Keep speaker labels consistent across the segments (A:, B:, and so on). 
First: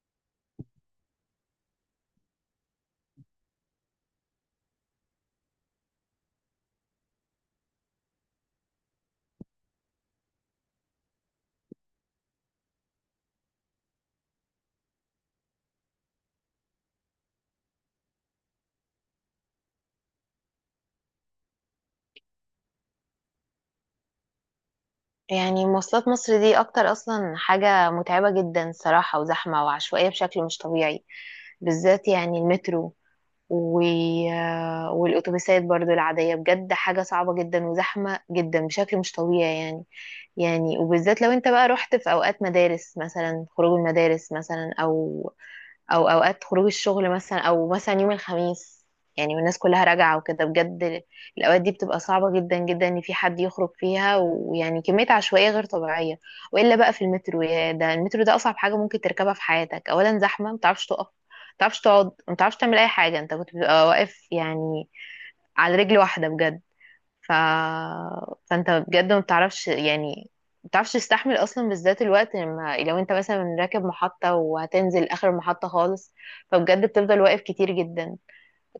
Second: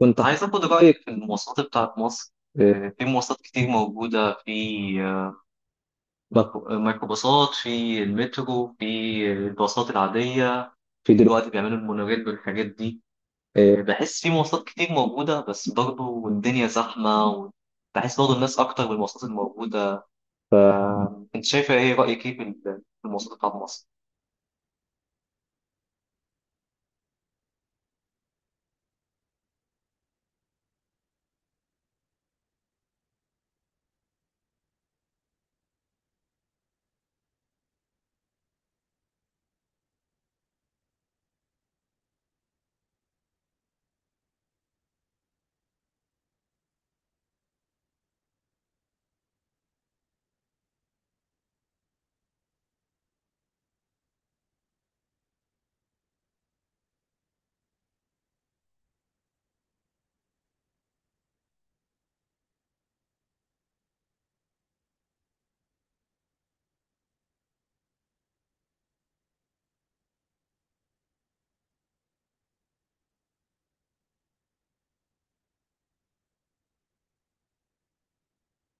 A: كنت عايز اخد رايك في المواصلات بتاعت مصر. في مواصلات كتير موجوده في آه، بق- ميكرو- آه، ميكروباصات، في المترو، في الباصات العاديه، في دلوقتي بيعملوا المونوريل والحاجات دي. بحس في مواصلات كتير موجوده بس برضه الدنيا زحمه، وبحس برضه الناس اكتر بالمواصلات الموجوده. فانت شايفه ايه، رايك ايه في في المواصلات بتاعت مصر؟
B: يعني مواصلات مصر دي اكتر اصلا حاجة متعبة جدا صراحة وزحمة وعشوائية بشكل مش طبيعي، بالذات يعني المترو و... والاتوبيسات برضو العادية بجد حاجة صعبة جدا وزحمة جدا بشكل مش طبيعي يعني وبالذات لو انت بقى رحت في اوقات مدارس مثلا، خروج المدارس مثلا او اوقات خروج الشغل مثلا، او مثلا يوم الخميس يعني والناس كلها راجعة وكده بجد. الأوقات دي بتبقى صعبة جدا جدا إن في حد يخرج فيها، ويعني كمية عشوائية غير طبيعية. وإلا بقى في المترو، يا ده المترو ده أصعب حاجة ممكن تركبها في حياتك. أولا زحمة، متعرفش تقف، متعرفش تقعد، متعرفش تعمل أي حاجة، أنت كنت بتبقى واقف يعني على رجل واحدة بجد. ف... فانت بجد ما بتعرفش يعني، ما بتعرفش تستحمل اصلا، بالذات الوقت لما لو انت مثلا راكب محطة وهتنزل اخر المحطة خالص، فبجد بتفضل واقف كتير جدا،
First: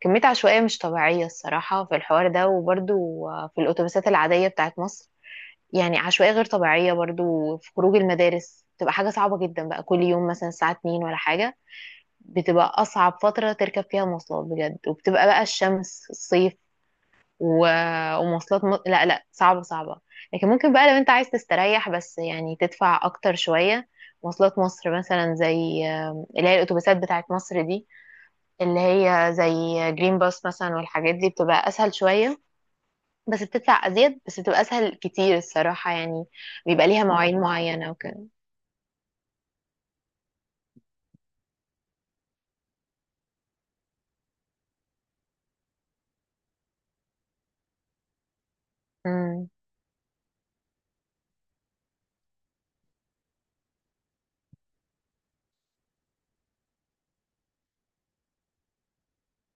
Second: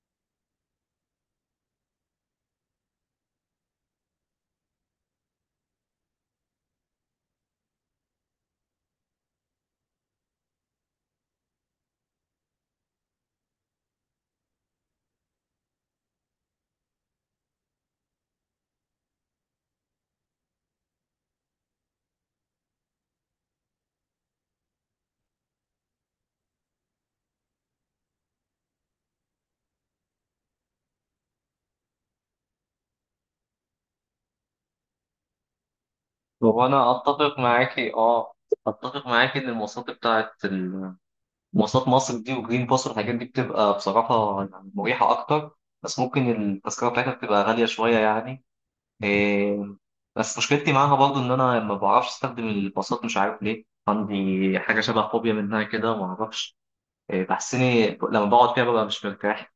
B: كمية عشوائية مش طبيعية الصراحة في الحوار ده. وبرضو في الاتوبيسات العادية بتاعت مصر يعني عشوائية غير طبيعية برضو، في خروج المدارس بتبقى حاجة صعبة جدا بقى، كل يوم مثلا الساعة 2 ولا حاجة بتبقى أصعب فترة تركب فيها مواصلات بجد، وبتبقى بقى الشمس، الصيف ومواصلات لا لا، صعبة صعبة. لكن ممكن بقى لو انت عايز تستريح بس، يعني تدفع اكتر شوية. مواصلات مصر مثلا زي اللي هي الاتوبيسات بتاعت مصر دي، اللي هي زي جرين باس مثلا والحاجات دي، بتبقى اسهل شوية، بس بتدفع ازيد، بس بتبقى اسهل كتير الصراحة يعني. بيبقى
A: وانا
B: ليها مواعيد
A: اتفق
B: معينة
A: معاكي،
B: وكده.
A: اه. اتفق معاكي ان المواصلات بتاعت مواصلات مصر دي وجرين باص والحاجات دي بتبقى بصراحة يعني مريحة أكتر، بس ممكن التذكرة بتاعتها بتبقى غالية شوية يعني.
B: مم.
A: إيه، بس مشكلتي معاها برضو إن أنا ما بعرفش أستخدم الباصات، مش عارف ليه، عندي حاجة شبه فوبيا منها كده ما أعرفش. بحسني لما بقعد فيها ببقى مش مرتاح.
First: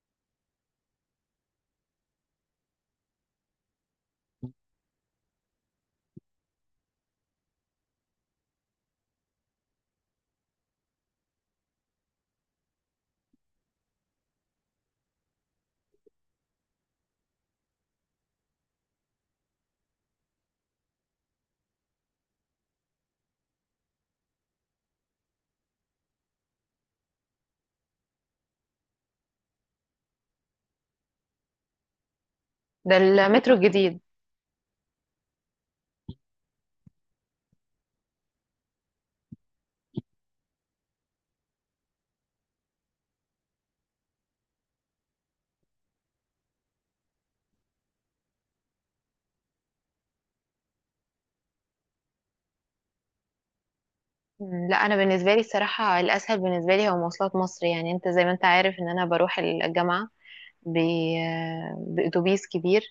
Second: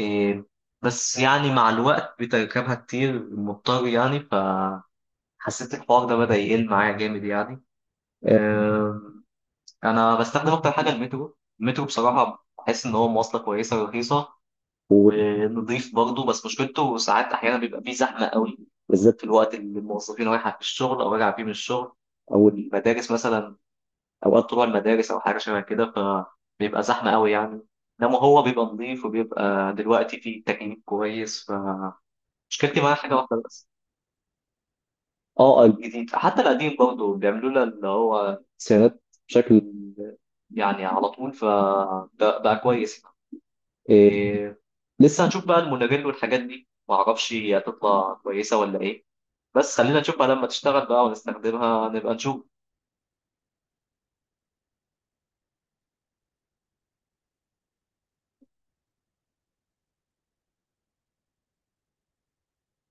A: إيه، بس يعني مع الوقت بتركبها كتير مضطر يعني، فحسيت الحوار ده بدأ يقل معايا جامد يعني. آه، انا بستخدم اكتر حاجه المترو. المترو بصراحه بحس ان هو مواصله كويسه ورخيصه ونضيف برضه، بس مشكلته ساعات احيانا بيبقى فيه زحمه قوي، بالذات في الوقت اللي الموظفين رايحه في الشغل او راجعه فيه من الشغل، او المدارس مثلا، اوقات طلوع المدارس او حاجه شبه كده، فبيبقى زحمه قوي يعني. انما هو بيبقى نظيف وبيبقى دلوقتي فيه تكييف كويس، فمشكلتي معاه
B: ده
A: حاجه واحده
B: المترو
A: بس.
B: الجديد.
A: اه، الجديد. حتى القديم برضه بيعملوا لنا اللي هو سيرات بشكل يعني على طول، فبقى كويس. إيه، لسه هنشوف بقى المونوريل والحاجات دي، معرفش هي هتطلع كويسة ولا ايه، بس خلينا نشوف بقى لما تشتغل بقى ونستخدمها نبقى نشوف.
B: مم. لا انا بالنسبه لي الصراحه، الاسهل بالنسبه لي هو مواصلات مصر. يعني انت زي ما انت عارف ان انا بروح الجامعه بأتوبيس كبير،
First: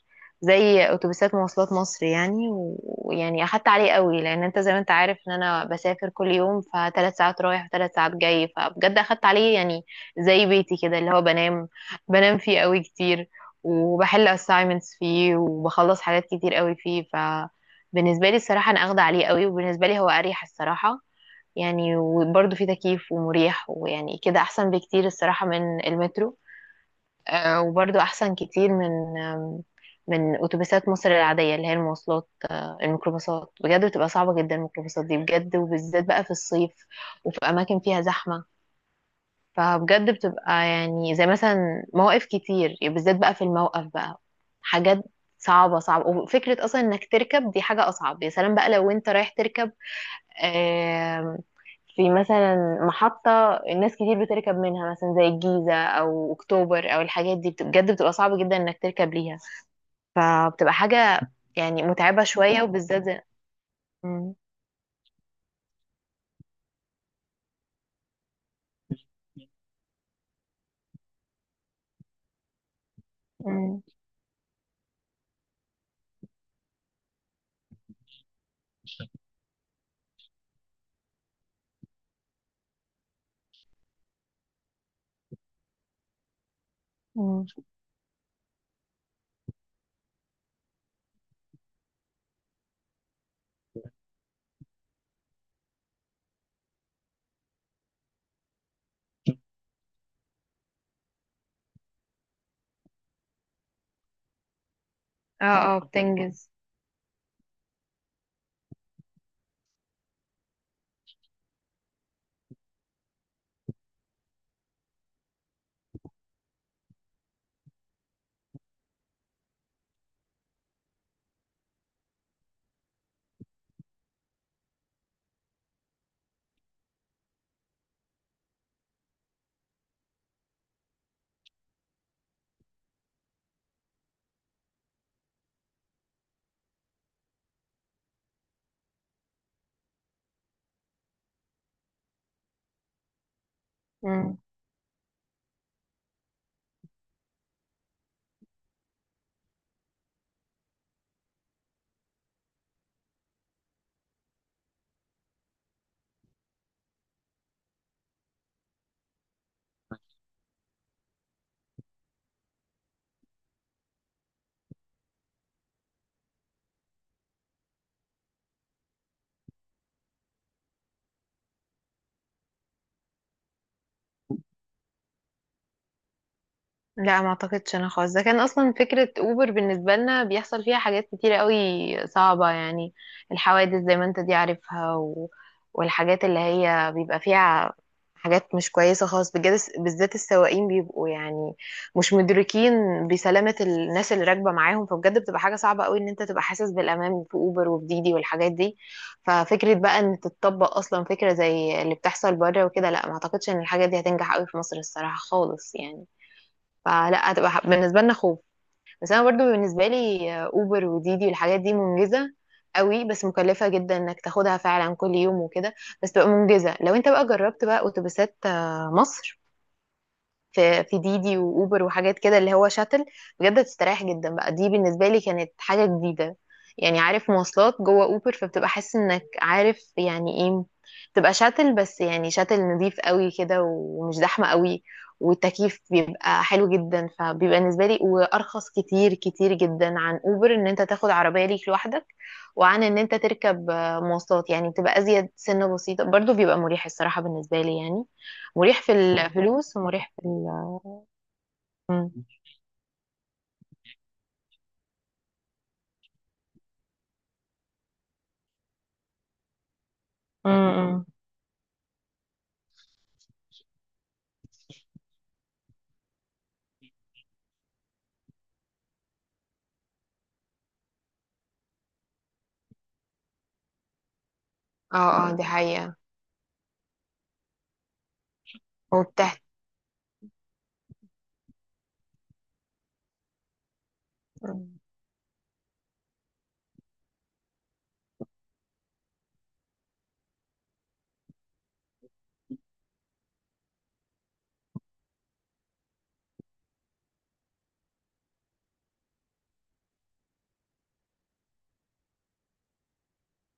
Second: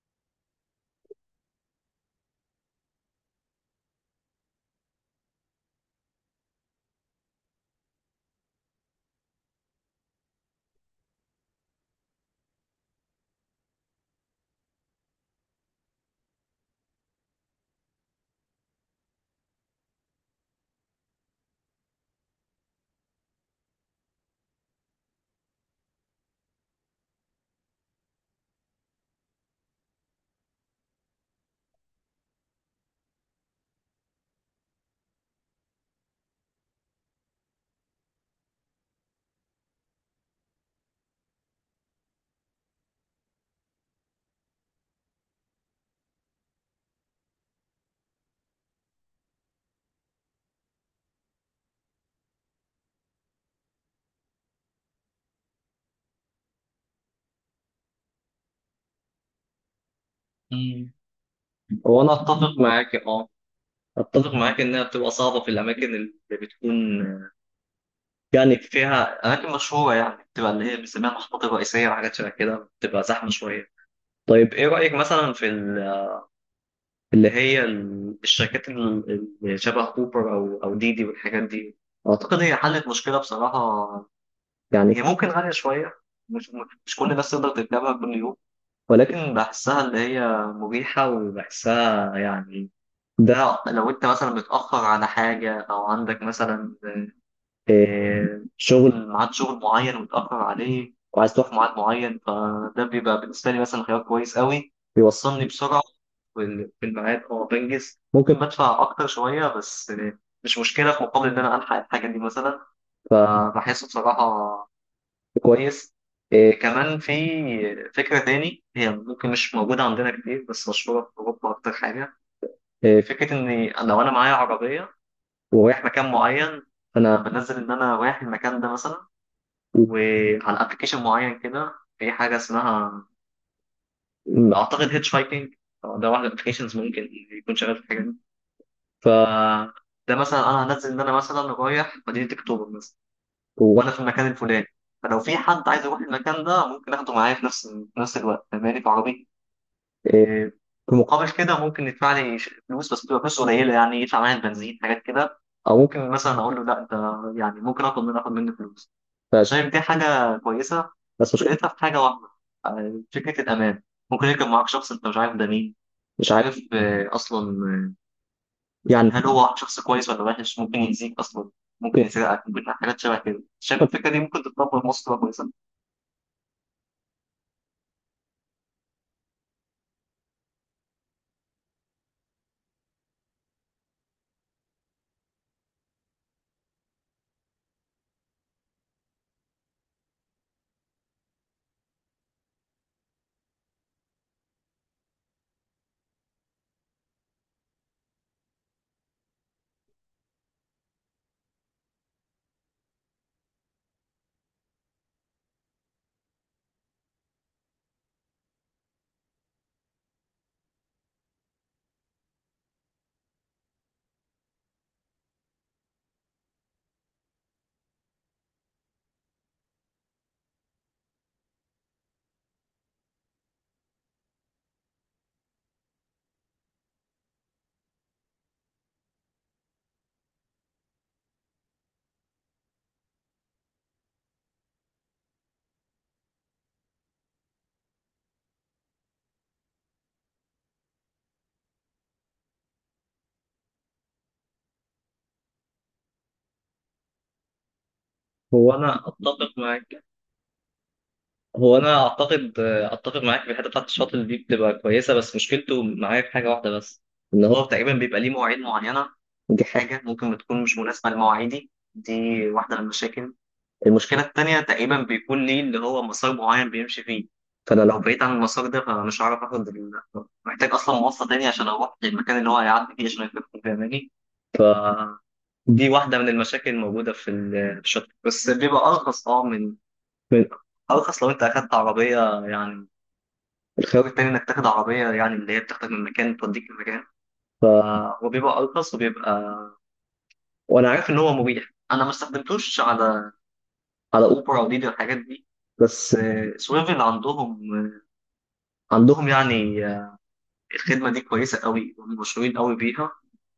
B: زي أتوبيسات مواصلات مصر يعني ويعني أخدت عليه قوي، لأن أنت زي ما أنت عارف إن أنا بسافر كل يوم، فثلاث ساعات رايح وثلاث ساعات جاي، فبجد أخدت عليه يعني. زي بيتي كده، اللي هو بنام، بنام فيه قوي كتير، وبحل assignments فيه، وبخلص حاجات كتير قوي فيه. فبالنسبة لي الصراحة أنا أخدة عليه قوي، وبالنسبة لي هو أريح الصراحة يعني. وبرضه فيه تكييف ومريح، ويعني كده أحسن بكتير الصراحة من المترو. وبرضو أحسن كتير من من أتوبيسات مصر العادية، اللي هي المواصلات الميكروباصات، بجد بتبقى صعبة جدا الميكروباصات دي بجد، وبالذات بقى في الصيف وفي أماكن فيها زحمة. فبجد بتبقى يعني زي مثلا مواقف كتير يعني، بالذات بقى في الموقف بقى حاجات صعبة صعبة، وفكرة أصلا إنك تركب دي حاجة أصعب. يا سلام بقى لو أنت رايح تركب آم، في مثلا محطة الناس كتير بتركب منها، مثلا زي الجيزة أو أكتوبر أو الحاجات دي، بجد بتبقى صعب جدا إنك تركب ليها، فبتبقى
A: مم.
B: حاجة يعني
A: هو انا
B: متعبة
A: اتفق
B: شوية،
A: معاك،
B: وبالذات
A: اه. اتفق
B: مم،
A: معاك انها بتبقى صعبه في الاماكن اللي بتكون يعني فيها اماكن مشهوره، يعني بتبقى اللي هي بنسميها المحطات الرئيسيه وحاجات شبه كده، بتبقى زحمه شويه.
B: مم.
A: طيب ايه رايك مثلا في اللي هي الشركات اللي شبه اوبر او ديدي والحاجات دي؟ اعتقد هي حلت مشكله بصراحه، يعني هي ممكن غاليه شويه، مش مش كل الناس
B: مم.
A: تقدر تركبها كل يوم. ولكن بحسها اللي هي مريحه وبحسها يعني، ده لو انت مثلا متاخر على حاجه او عندك مثلا شغل، ميعاد شغل معين ومتأخر عليه وعايز تروح في ميعاد معين، فده بيبقى بالنسبة لي مثلا خيار كويس قوي بيوصلني
B: اه اه،
A: بسرعة
B: بتنجز.
A: في الميعاد، أو بنجز. ممكن بدفع أكتر شوية بس مش مشكلة في مقابل إن أنا ألحق الحاجة دي مثلا، فبحسه بصراحة كويس. كمان في فكرة تاني، هي ممكن مش موجودة عندنا كتير بس مشهورة في أوروبا أكتر حاجة. فكرة إن أنا لو أنا معايا عربية ورايح مكان معين، فأنا بنزل إن أنا رايح المكان ده مثلا وعلى ابلكيشن معين كده، في حاجه اسمها اعتقد هيتش هايكنج. ده واحد من الابلكيشنز ممكن يكون شغال في الحاجه دي. ف، ده مثلا انا هنزل ان انا مثلا رايح مدينه اكتوبر مثلا، وانا في المكان الفلاني، فلو في حد عايز يروح المكان ده ممكن اخده معايا في نفس الوقت فاهماني، في عربيتي. إيه، في مقابل كده ممكن يدفع لي فلوس، بس بتبقى فلوس قليله يعني، يدفع معايا البنزين حاجات كده. او ممكن مثلا اقول له لا، انت يعني ممكن اخد منه فلوس. شايف دي حاجه كويسه، بس مشكلتها في حاجه واحده، فكره الامان. ممكن يركب معاك شخص انت مش عارف ده مين، مش عارف اصلا يعني هل هو شخص كويس ولا وحش، ممكن يأذيك اصلا، ممكن يسرقك، ممكن حاجات شبه كده. شايف الفكره دي ممكن تتطبق في مصر تبقى كويسه؟
B: لا ما اعتقدش انا خالص، ده كان اصلا فكرة اوبر بالنسبة لنا بيحصل فيها حاجات كتيرة قوي صعبة يعني، الحوادث زي ما انت دي عارفها والحاجات اللي هي بيبقى فيها حاجات مش كويسة خالص بجد، بالذات السواقين بيبقوا يعني مش مدركين بسلامة الناس اللي راكبة معاهم، فبجد بتبقى حاجة صعبة قوي ان انت تبقى حاسس بالامان في اوبر وفي ديدي والحاجات دي. ففكرة بقى ان تتطبق اصلا فكرة زي اللي بتحصل بره وكده، لا ما اعتقدش ان الحاجات دي هتنجح قوي في مصر الصراحة خالص يعني، فلا هتبقى بالنسبه لنا خوف. بس انا برضو بالنسبه لي اوبر وديدي والحاجات دي منجزه قوي، بس مكلفه جدا انك تاخدها فعلا كل يوم وكده. بس تبقى منجزه لو انت بقى جربت بقى اتوبيسات مصر، في ديدي واوبر وحاجات كده اللي هو شاتل، بجد بتستريح جدا بقى. دي بالنسبه لي كانت حاجه جديده يعني، عارف مواصلات جوه اوبر، فبتبقى حاسس انك عارف يعني ايه، تبقى شاتل، بس يعني شاتل نظيف قوي كده ومش زحمه قوي، والتكييف بيبقى حلو جدا. فبيبقى بالنسبه لي وارخص كتير كتير جدا عن اوبر ان انت تاخد عربيه ليك لوحدك، وعن ان انت تركب مواصلات، يعني بتبقى ازيد سنه بسيطه، برضو بيبقى مريح الصراحه بالنسبه لي يعني،
A: هو
B: مريح في
A: انا اتفق
B: الفلوس،
A: معاك.
B: ومريح في ال
A: هو انا
B: مم.
A: اعتقد اتفق معاك في الحته بتاعت الشاطئ دي بتبقى كويسه، بس مشكلته معايا في حاجه واحده بس، ان هو تقريبا بيبقى ليه مواعيد معينه، دي حاجه ممكن
B: مم.
A: بتكون مش
B: مم.
A: مناسبه لمواعيدي دي، واحده من المشاكل. المشكله التانيه تقريبا بيكون ليه اللي هو مسار معين بيمشي فيه، فانا لو بعيد عن المسار ده فمش هعرف اخد محتاج اصلا مواصله تانية عشان اروح للمكان اللي هو هيعدي فيه عشان يكون فاهماني.
B: اه اه، دي
A: دي
B: حقيقة.
A: واحده من المشاكل الموجوده في في الشاطئ، بس بيبقى ارخص اه
B: وبتحت.
A: من- ارخص لو انت اخدت عربيه يعني، الخيار التاني انك تاخد عربيه يعني اللي هي بتاخدك من مكان توديك لمكان. ف، هو بيبقى ارخص وبيبقى، وانا عارف ان هو مريح، انا ما استخدمتوش على اوبر او ديدي والحاجات دي. بس سويفل عندهم يعني الخدمه دي كويسه قوي، هم مشهورين قوي بيها.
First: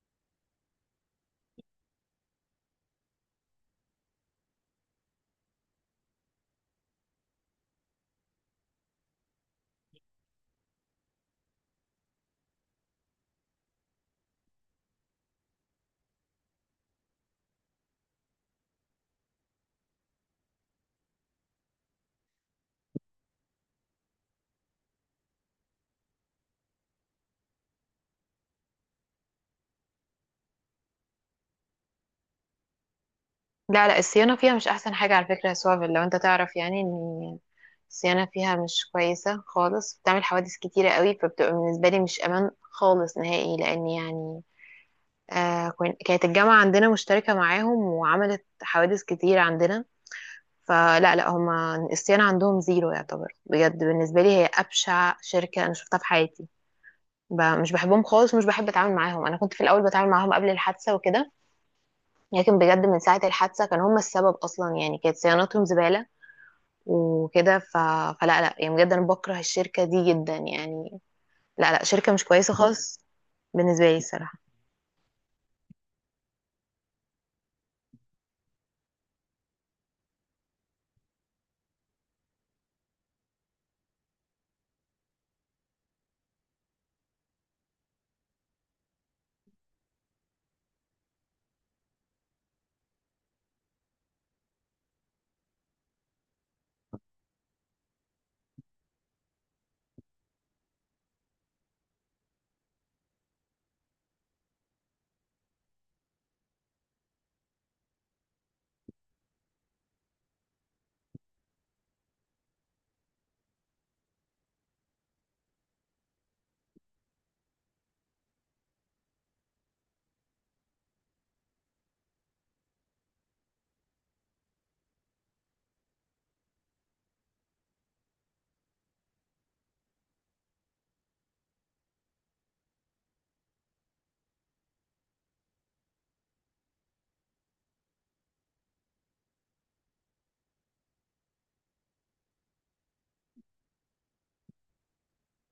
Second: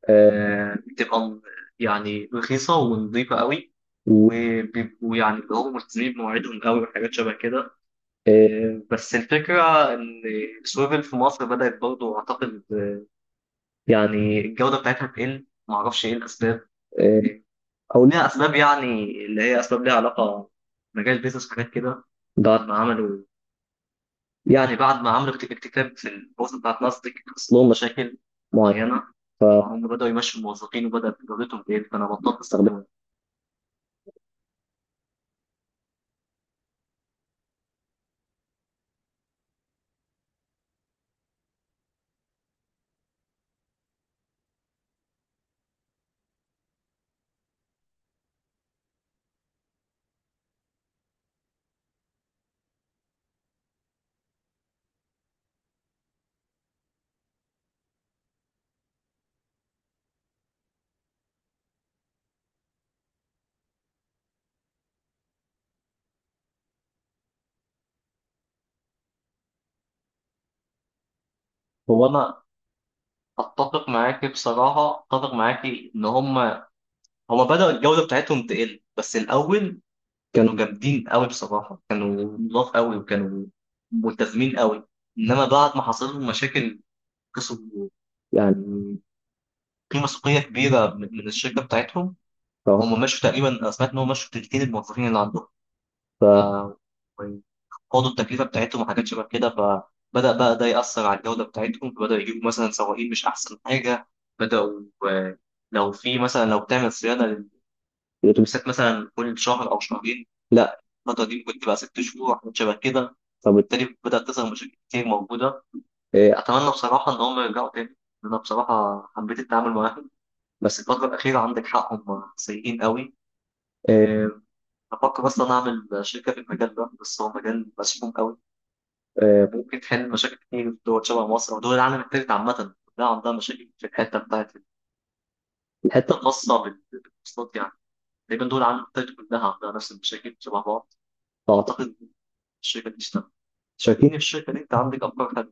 A: آه، بتبقى م- يعني رخيصه ونظيفه قوي، وبيبقوا يعني اللي هم ملتزمين بمواعيدهم قوي وحاجات شبه كده. بس الفكره ان سويفل في مصر بدات برضه اعتقد يعني الجودة بتاعتها بتقل، معرفش ايه الأسباب. آه، أو ليها أسباب يعني اللي هي أسباب ليها علاقة مجال بيزنس وحاجات كده. بعد ما عملوا بعد ما عملوا اكتتاب في البورصة بتاعت ناسداك، حصل لهم مشاكل معينة، فهم بدأوا يمشوا الموظفين وبدأت جودتهم تقل، فأنا بطلت استخدمها.
B: لا لا، الصيانة فيها مش أحسن حاجة على فكرة يا سوافل، لو أنت تعرف يعني إن الصيانة فيها مش كويسة خالص، بتعمل حوادث كتيرة قوي، فبتبقى بالنسبة لي مش أمان خالص نهائي، لأن يعني كانت الجامعة عندنا مشتركة معاهم، وعملت حوادث كتير عندنا. فلا لا، هما الصيانة عندهم زيرو يعتبر، بجد بالنسبة لي هي أبشع شركة أنا شفتها في حياتي. مش بحبهم خالص، ومش بحب اتعامل معاهم، انا كنت في الاول بتعامل معاهم قبل الحادثه وكده، لكن بجد من ساعه الحادثه كانوا هم السبب اصلا يعني، كانت صيانتهم زباله وكده. فلا لا يعني بجد انا بكره الشركه دي جدا يعني، لا لا
A: هو
B: شركه مش
A: أنا
B: كويسه خالص بالنسبه
A: أتفق
B: لي
A: معاك
B: الصراحه
A: بصراحة، أتفق معاك إن هم هم بدأوا الجودة بتاعتهم تقل. بس الأول كانوا جامدين قوي بصراحه، كانوا نضاف قوي وكانوا ملتزمين قوي. انما بعد ما حصل لهم مشاكل كسبوا يعني قيمه سوقيه كبيره من الشركه بتاعتهم. اه هم مشوا تقريبا، انا سمعت ان هم مشوا تلتين الموظفين اللي عندهم. ف، خدوا التكلفه بتاعتهم وحاجات شبه كده، فبدا بقى ده ياثر على الجوده بتاعتهم، فبداوا يجيبوا مثلا سواقين مش احسن حاجه، بداوا آه، لو في مثلا لو بتعمل صيانه الاتوبيسات مثلا كل شهر او شهرين، لا، الفتره دي ممكن تبقى 6 شهور حاجات شبه كده، فبالتالي بدات تظهر مشاكل كتير موجوده. اتمنى بصراحه ان هم يرجعوا تاني، انا بصراحه حبيت التعامل معاهم، بس الفتره الاخيره عندك حق هم سيئين قوي. إيه، بفكر اصلا اعمل شركه في المجال ده، بس هو مجال مسموم قوي. ممكن تحل مشاكل كتير في دول شبه مصر، ودول العالم التالت عامه كلها عندها مشاكل في الحته بتاعت بالمواصلات يعني، تقريبا دول العالم التالت كلها عندها نفس المشاكل شبه بعض. أعتقد الشركة دي اشتغل، شاركيني في الشركة دي، أنت عندك أفكار.